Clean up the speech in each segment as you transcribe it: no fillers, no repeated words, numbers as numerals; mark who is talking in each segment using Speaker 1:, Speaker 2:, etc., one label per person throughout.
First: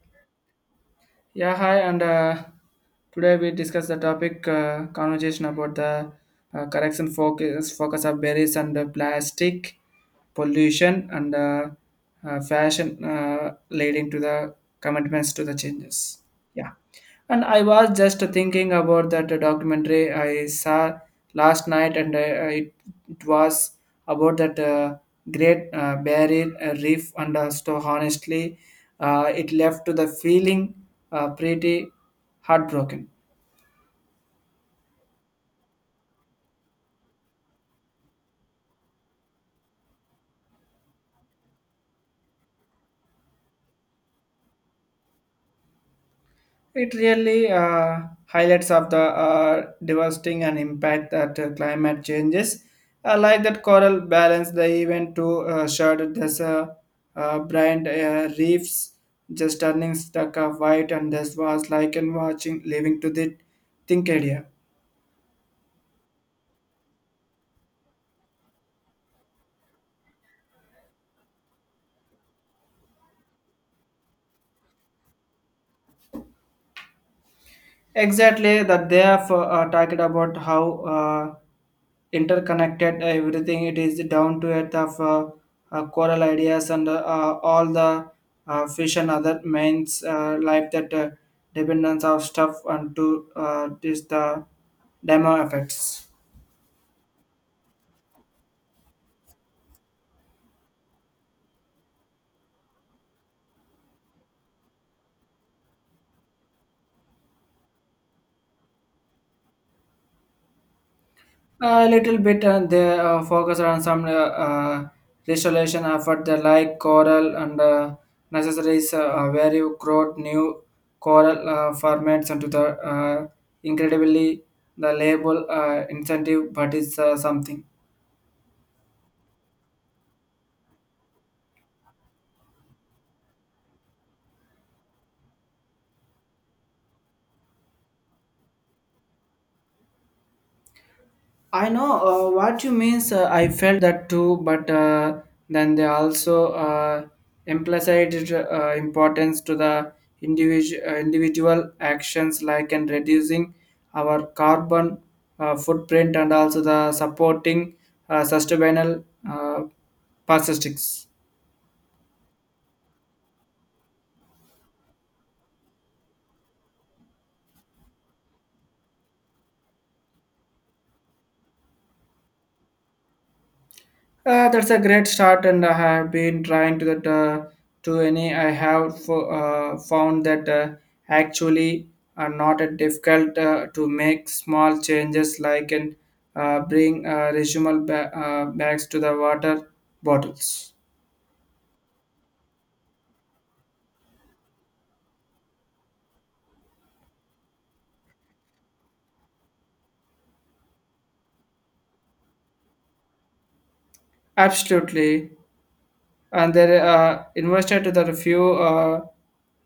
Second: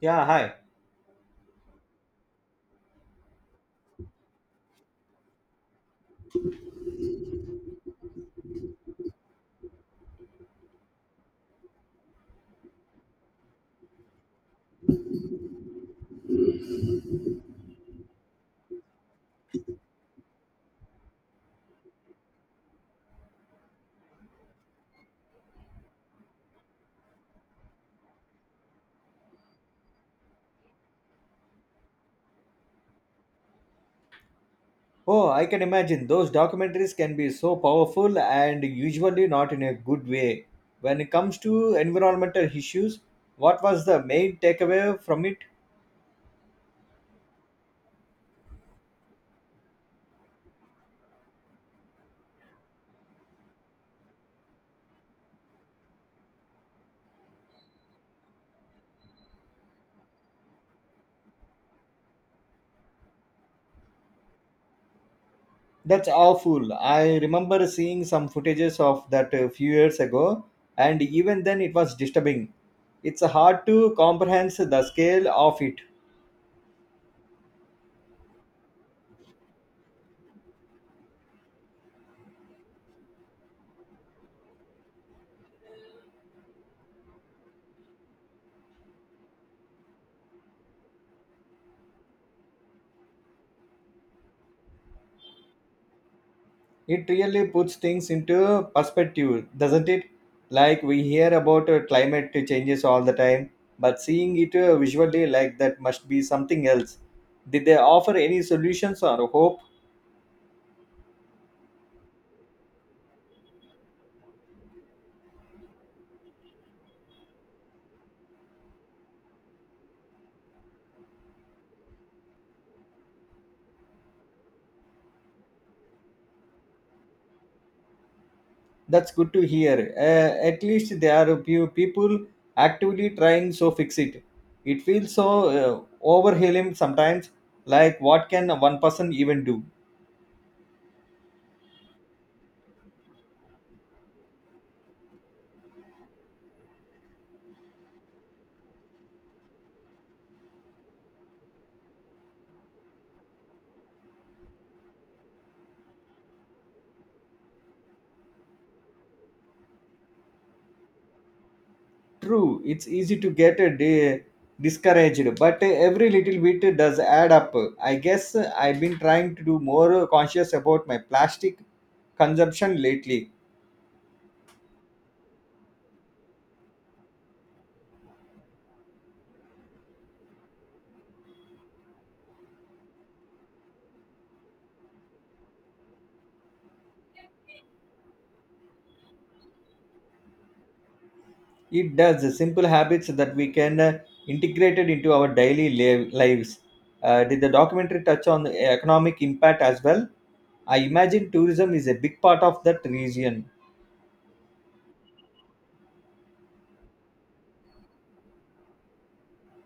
Speaker 1: Yeah, hi.
Speaker 2: Yeah, hi, and today we discuss the topic conversation about the correction focus of berries and plastic pollution and fashion leading to the commitments to the changes. Yeah. Yeah. And I was just thinking about that documentary I saw last night, and it was about that great barrier reef. And honestly, it left to the feeling pretty heartbroken.
Speaker 1: Oh, I can imagine those documentaries can be so powerful and usually not in a good way. When it comes to environmental issues, what was the main takeaway from it?
Speaker 2: It really highlights of the devastating and impact that climate changes. I like that coral balance the event to shard this brand reefs just turning stuck of white, and this was like in watching living to the think area.
Speaker 1: That's awful. I remember seeing some footages of that a few years ago, and even then it was disturbing. It's hard to comprehend the scale of it.
Speaker 2: Exactly that they have talked about how interconnected everything it is down to it of coral ideas and all the fish and other mains life that dependence of stuff and to this the demo effects.
Speaker 1: It really puts things into perspective, doesn't it? Like we hear about climate changes all the time, but seeing it visually like that must be something else. Did they offer any solutions or hope?
Speaker 2: A little bit, and they focus on some restoration effort. They like coral and necessaries, where you grow new coral formats into the incredibly the label incentive, but it's something.
Speaker 1: That's good to hear. At least there are a few people actively trying so fix it. It feels so overwhelming sometimes. Like what can one person even do?
Speaker 2: I know what you mean, sir. I felt that too, but then they also implied importance to the individual actions, like and reducing our carbon footprint and also the supporting sustainable plastics.
Speaker 1: True, it's easy to get discouraged, but every little bit does add up. I guess I've been trying to do more conscious about my plastic consumption lately.
Speaker 2: That's a great start, and I have been trying to that to any. I have found that actually are not a difficult to make small changes, like and bring reusable bags to the water bottles.
Speaker 1: It does simple habits that we can integrate it into our daily lives. Did the documentary touch on the economic impact as well? I imagine tourism is a big part of that region.
Speaker 2: Absolutely, and they invested to that few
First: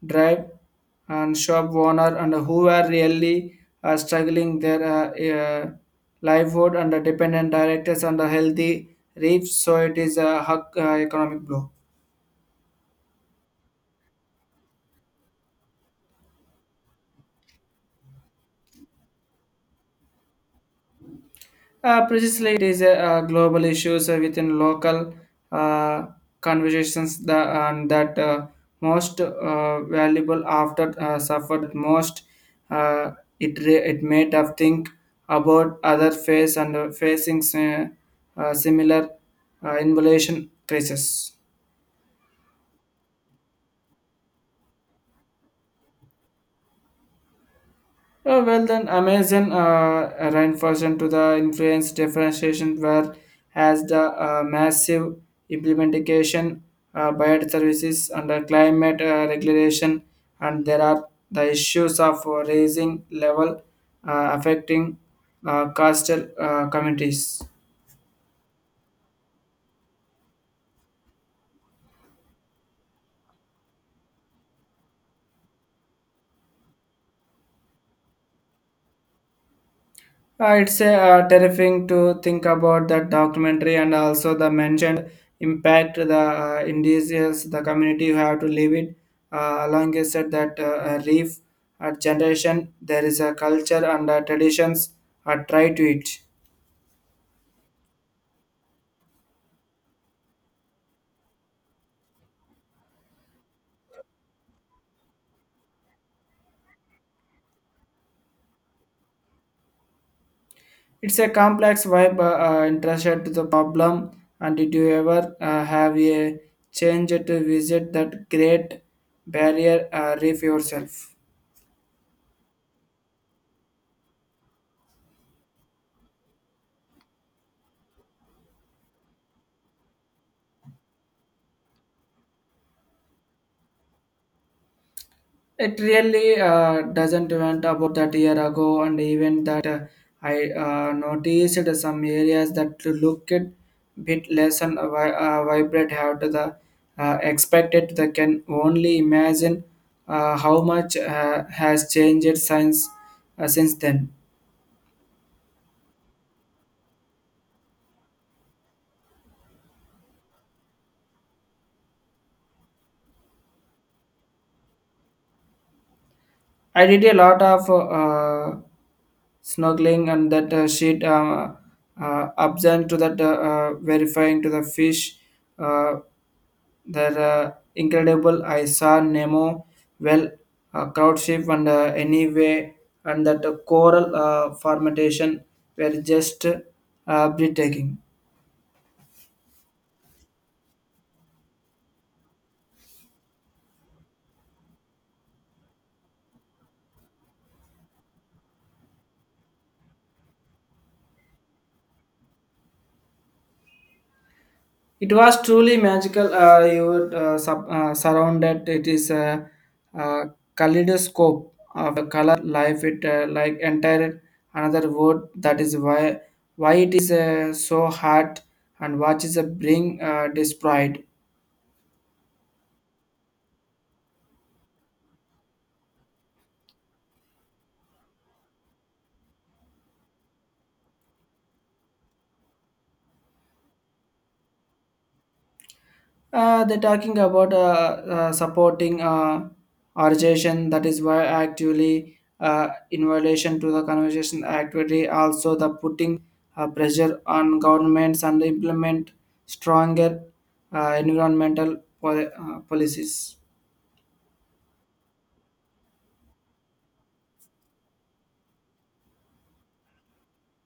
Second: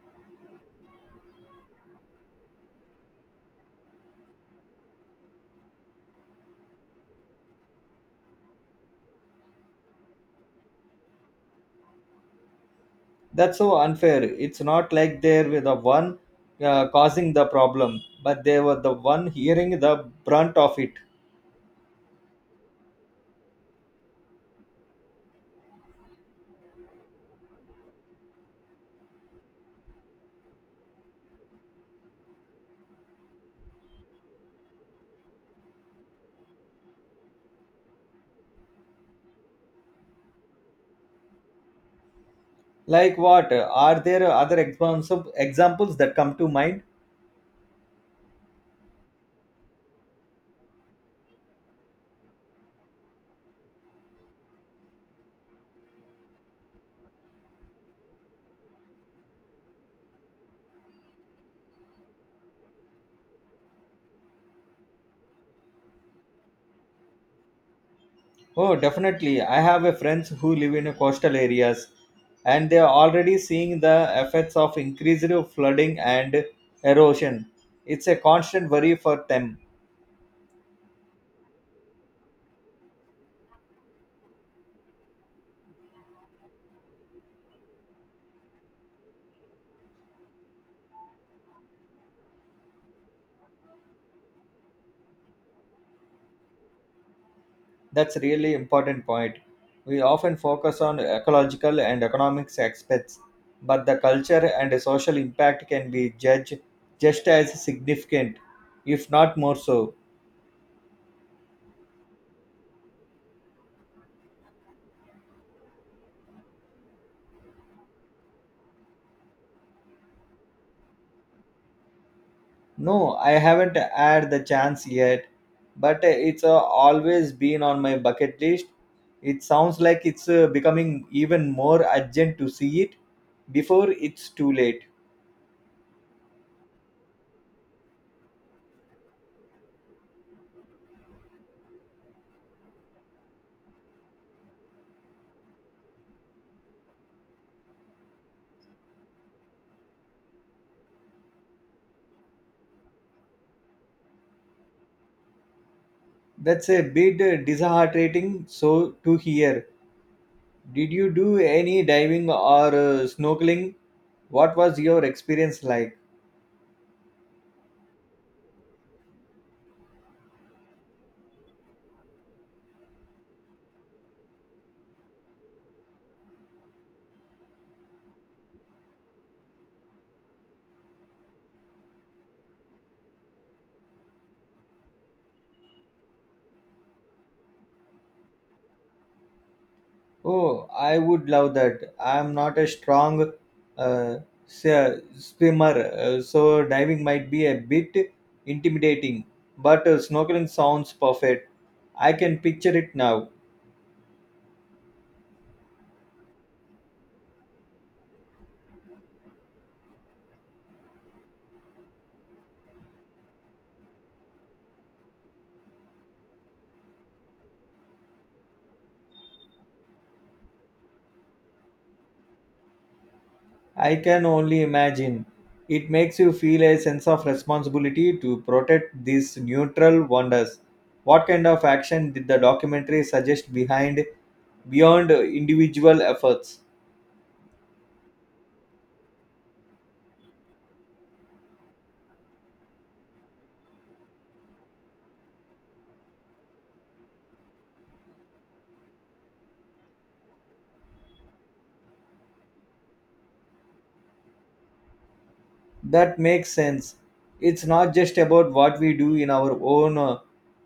Speaker 2: drive and shop owner and who were really struggling their uh, livelihood and the dependent directors and the healthy reefs, so it is a hug, economic blow.
Speaker 1: That's so unfair. It's not like they were the one causing the problem, but they were the one hearing the brunt of it.
Speaker 2: Precisely, it is a, global issues within local uh, conversations. The and that most valuable after suffered most. Uh, it made us think about other face and facing similar involution crisis.
Speaker 1: Like what, are there other examples that come to mind?
Speaker 2: Oh, well, then Amazon reinforcement to the influence differentiation where has the massive implementation biodiversity services under climate regulation, and there are the issues of raising level affecting coastal communities.
Speaker 1: Oh, definitely, I have a friends who live in coastal areas, and they are already seeing the effects of increased flooding and erosion. It's a constant worry for them.
Speaker 2: It's terrifying to think about that documentary, and also the mentioned impact the indigenous, the community who have to live it. Along is said that a reef generation, there is a culture and traditions are tied to it.
Speaker 1: That's really important point. We often focus on ecological and economics aspects, but the culture and social impact can be judged just as significant, if not more so.
Speaker 2: It's a complex vibe interested to the problem. And did you ever have a change to visit that great barrier reef yourself?
Speaker 1: No, I haven't had the chance yet, but it's always been on my bucket list. It sounds like it's becoming even more urgent to see it before it's too late.
Speaker 2: It really doesn't went about that year ago, and even that I noticed some areas that look a bit less and vibrant have to the expected. They can only imagine how much has changed since then.
Speaker 1: That's a bit disheartening so to hear. Did you do any diving or snorkeling? What was your experience like?
Speaker 2: I did a lot of snorkeling and that sheet observed to that verifying to the fish. Uh, They're incredible. I saw Nemo, well, crowd ship, and anyway, and that coral formation were just breathtaking.
Speaker 1: Oh, I would love that. I'm not a strong uh, swimmer, so diving might be a bit intimidating, but snorkeling sounds perfect. I can picture it now.
Speaker 2: It was truly magical. You were surrounded. It is a kaleidoscope of a color life. It like entire another world. That is why it is so hard and what is a bring destroyed.
Speaker 1: I can only imagine. It makes you feel a sense of responsibility to protect these neutral wonders. What kind of action did the documentary suggest behind beyond individual efforts?
Speaker 2: They're talking about supporting organization that is why actively in violation to the conversation activity, also the putting pressure on governments and implement stronger environmental policies.
Speaker 1: That makes sense. It's not just about what we do in our own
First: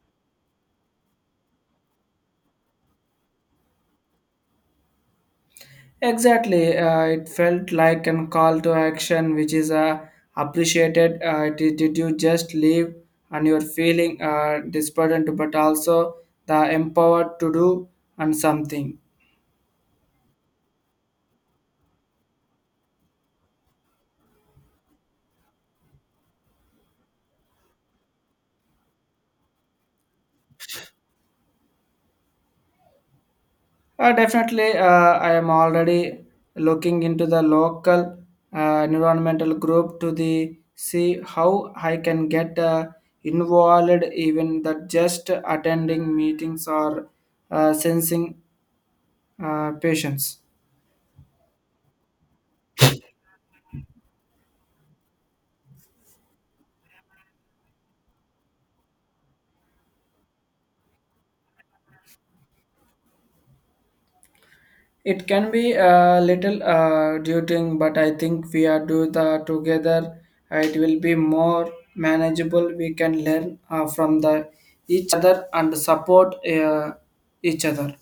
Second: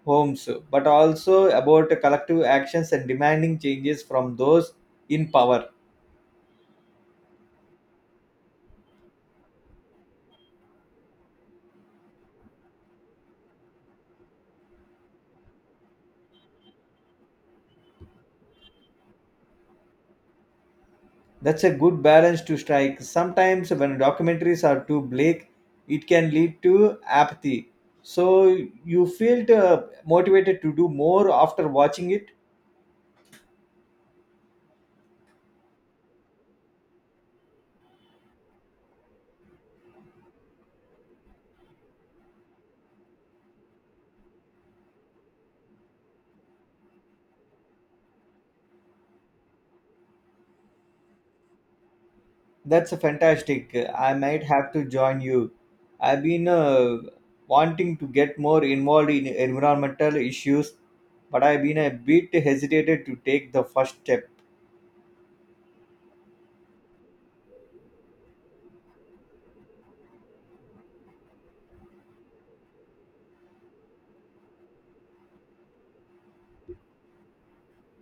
Speaker 1: homes, but also about collective actions and demanding changes from those in power.
Speaker 2: Exactly. It felt like an call to action, which is appreciated. Did you just leave and you're feeling disburdened, but also the empowered to do and something?
Speaker 1: That's a good balance to strike. Sometimes when documentaries are too bleak, it can lead to apathy. So you feel motivated to do more after watching it.
Speaker 2: Definitely, I am already looking into the local environmental group to the see how I can get involved, even that just attending meetings or sensing patients.
Speaker 1: That's fantastic. I might have to join you. I've been wanting to get more involved in environmental issues, but I've been a bit hesitated to take the first step.
Speaker 2: It can be a little daunting, but I think we are do the together. It will be more manageable. We can learn from the each other and support each other.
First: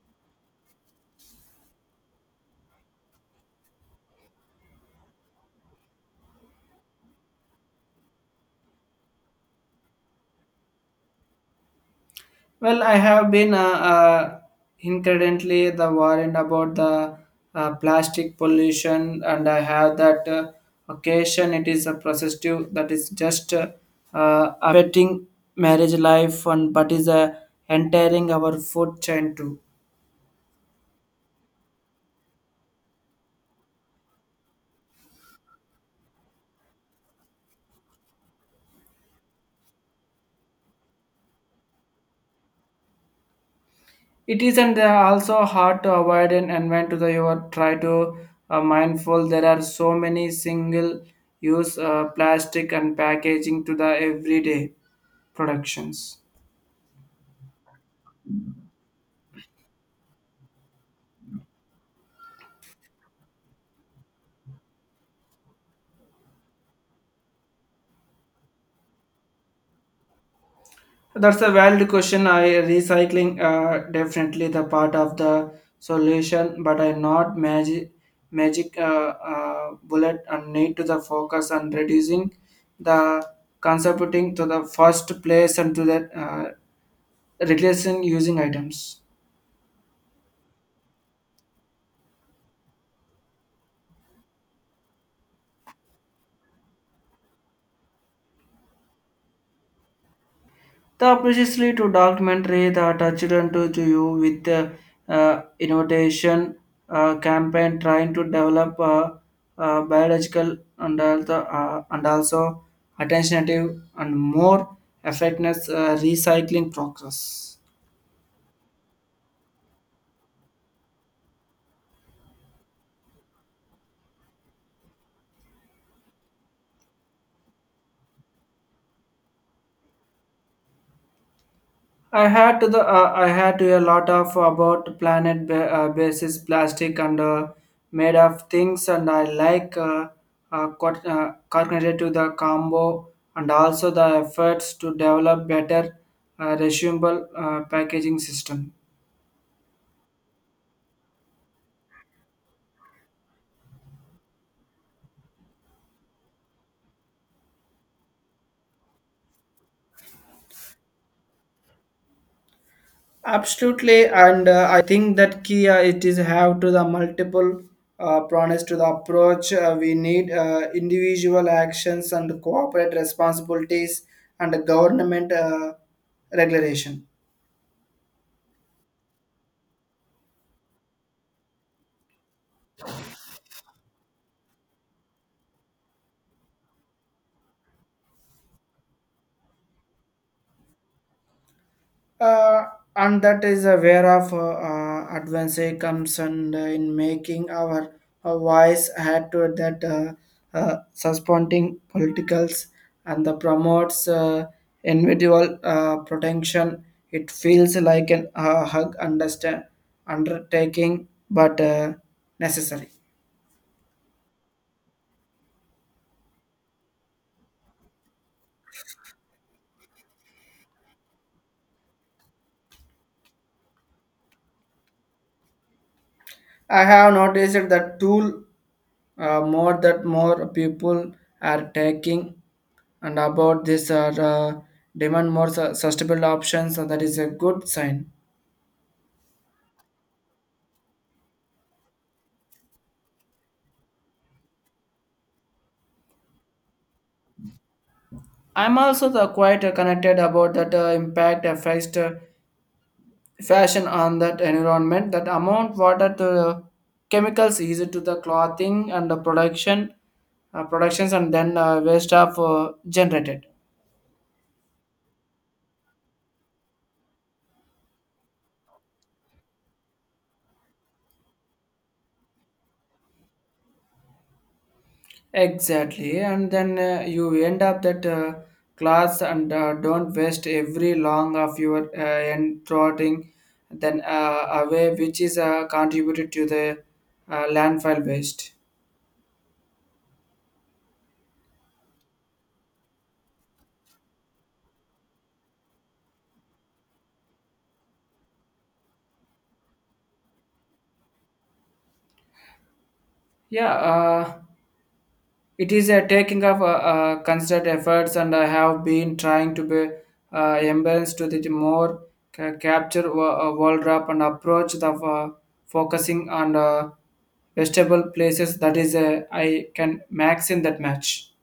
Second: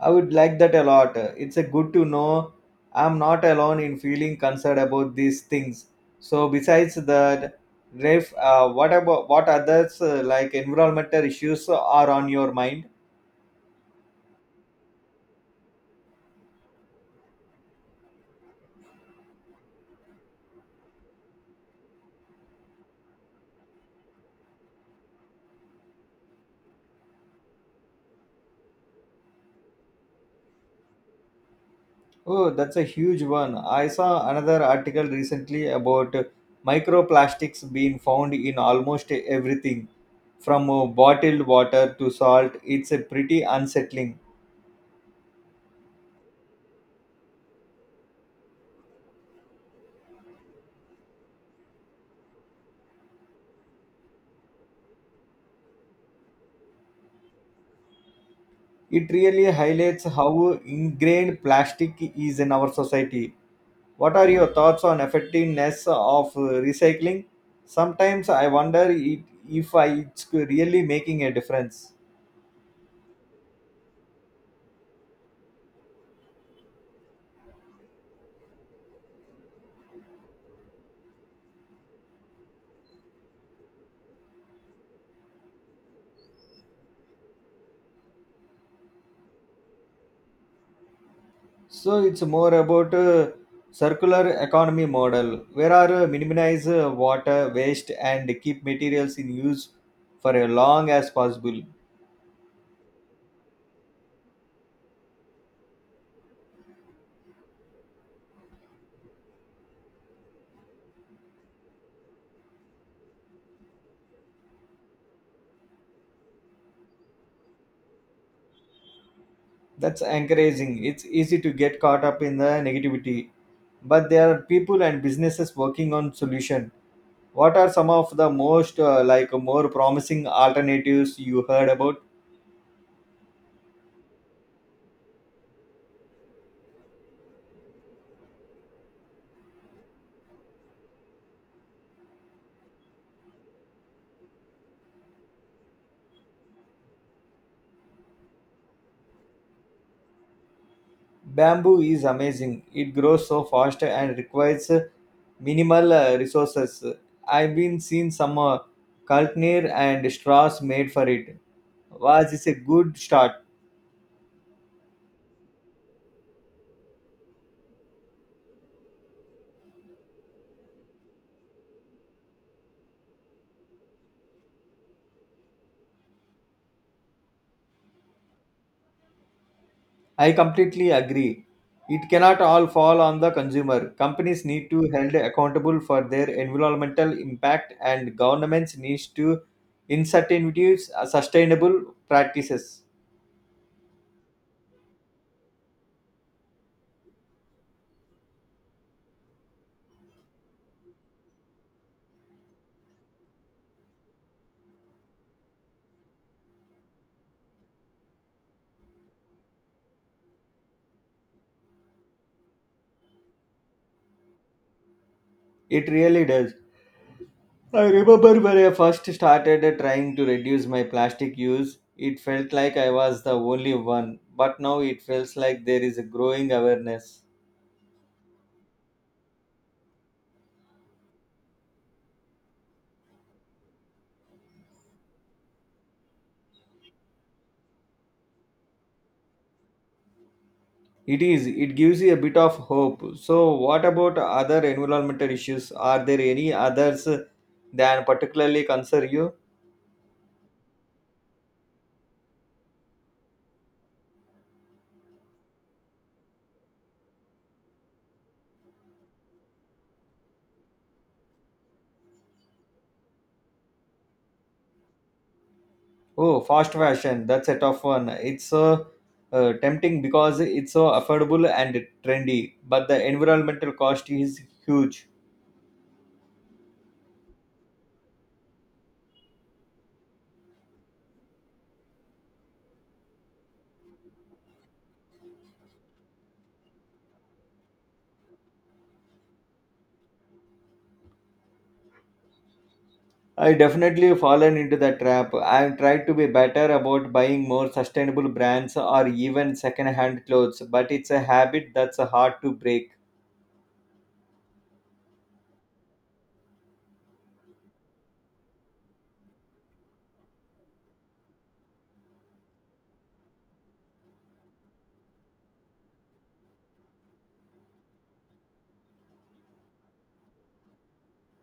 Speaker 1: I would like that a lot. It's a good to know I'm not alone in feeling concerned about these things. So besides that, Rafe, what about what others like environmental issues are on your
Speaker 2: Well,
Speaker 1: mind?
Speaker 2: I have been uh, incredibly the worried about the plastic pollution, and I have that occasion. It is a processive that is just affecting marriage life, and but is entering our food chain too.
Speaker 1: Oh, that's a huge one. I saw another article recently about microplastics being found in almost everything, from bottled water to salt. It's a pretty unsettling.
Speaker 2: It isn't also hard to avoid an environment to the you are try to mindful. There are so many single use plastic and packaging to the everyday productions.
Speaker 1: It really highlights how ingrained plastic is in our society. What are your thoughts on effectiveness of recycling? Sometimes I wonder it, if I, it's really making a
Speaker 2: That's a valid
Speaker 1: difference.
Speaker 2: question. I recycling definitely the part of the solution, but I not magic bullet and need to the focus on reducing the contributing to the first place and to the reducing using items.
Speaker 1: So it's more about circular economy model, where are minimize water waste and keep materials in use for as long as
Speaker 2: The
Speaker 1: possible.
Speaker 2: precisely to documentary that children to you with the innovation campaign trying to develop biological and also attentive and more effectiveness recycling process.
Speaker 1: That's encouraging. It's easy to get caught up in the negativity, but there are people and businesses working on solution. What are some of the most more promising alternatives you heard about?
Speaker 2: I had to a lot of about planet basis plastic and made of things and I like cognitive to the combo and also the efforts to develop better reusable packaging system.
Speaker 1: Bamboo is amazing. It grows so fast and requires minimal resources. I've been seeing some cultivar and straws made for it. Was is a good start.
Speaker 2: Absolutely, and I think that key it is have to the multiple prongs to the approach. We need individual actions and corporate responsibilities and government regulation.
Speaker 1: I completely agree. It cannot all fall on the consumer. Companies need to held accountable for their environmental impact and governments needs to incentivize sustainable
Speaker 2: Uh,
Speaker 1: practices.
Speaker 2: and that is aware of advance comes and in making our voice had to that suspending politicals and the promotes individual protection. It feels like an hug understand undertaking, but necessary.
Speaker 1: It really does. I remember when I first started trying to reduce my plastic use, it felt like I was the only one, but now it feels like there is a growing
Speaker 2: I have
Speaker 1: awareness.
Speaker 2: noticed that tool more people are taking and about this are demand more sustainable options, so that is a good sign.
Speaker 1: It is, it gives you a bit of hope. So, what about other environmental issues? Are there any others that particularly
Speaker 2: I'm also
Speaker 1: concern
Speaker 2: the
Speaker 1: you?
Speaker 2: quite connected about that impact affects fashion on that environment that amount water to chemicals used to the clothing and the production productions, and then waste of generated.
Speaker 1: Oh, fast fashion, that's a tough one. It's so tempting because it's so affordable and trendy, but the environmental cost is huge.
Speaker 2: Exactly, and then you end up that class and don't waste every long of your end trotting then away, which is contributed to the landfill waste.
Speaker 1: I definitely fallen into the trap. I've tried to be better about buying more sustainable brands or even second-hand clothes, but it's a habit that's hard to break.
Speaker 2: Yeah, it is a taking of considered efforts, and I have been trying to be embraced to the more capture world wrap and approach the focusing on vegetable places. That is, I can max in that match.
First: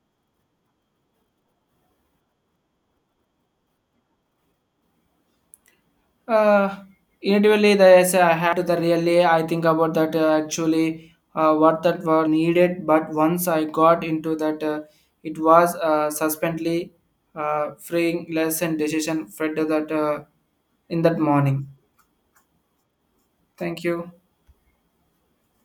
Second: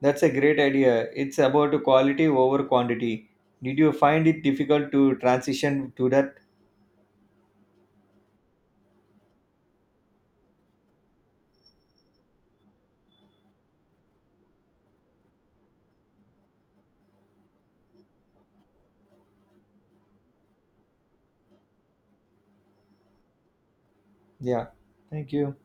Speaker 1: That's a great idea. It's about quality over quantity. Did you find it difficult to transition to that?
Speaker 2: Uh, Individually, yes, I had to the really. I think about that actually what that were needed. But once I got into that, it was suspendly freeing lesson decision. Fred that in that morning. Thank you.
Speaker 1: Yeah. Thank you.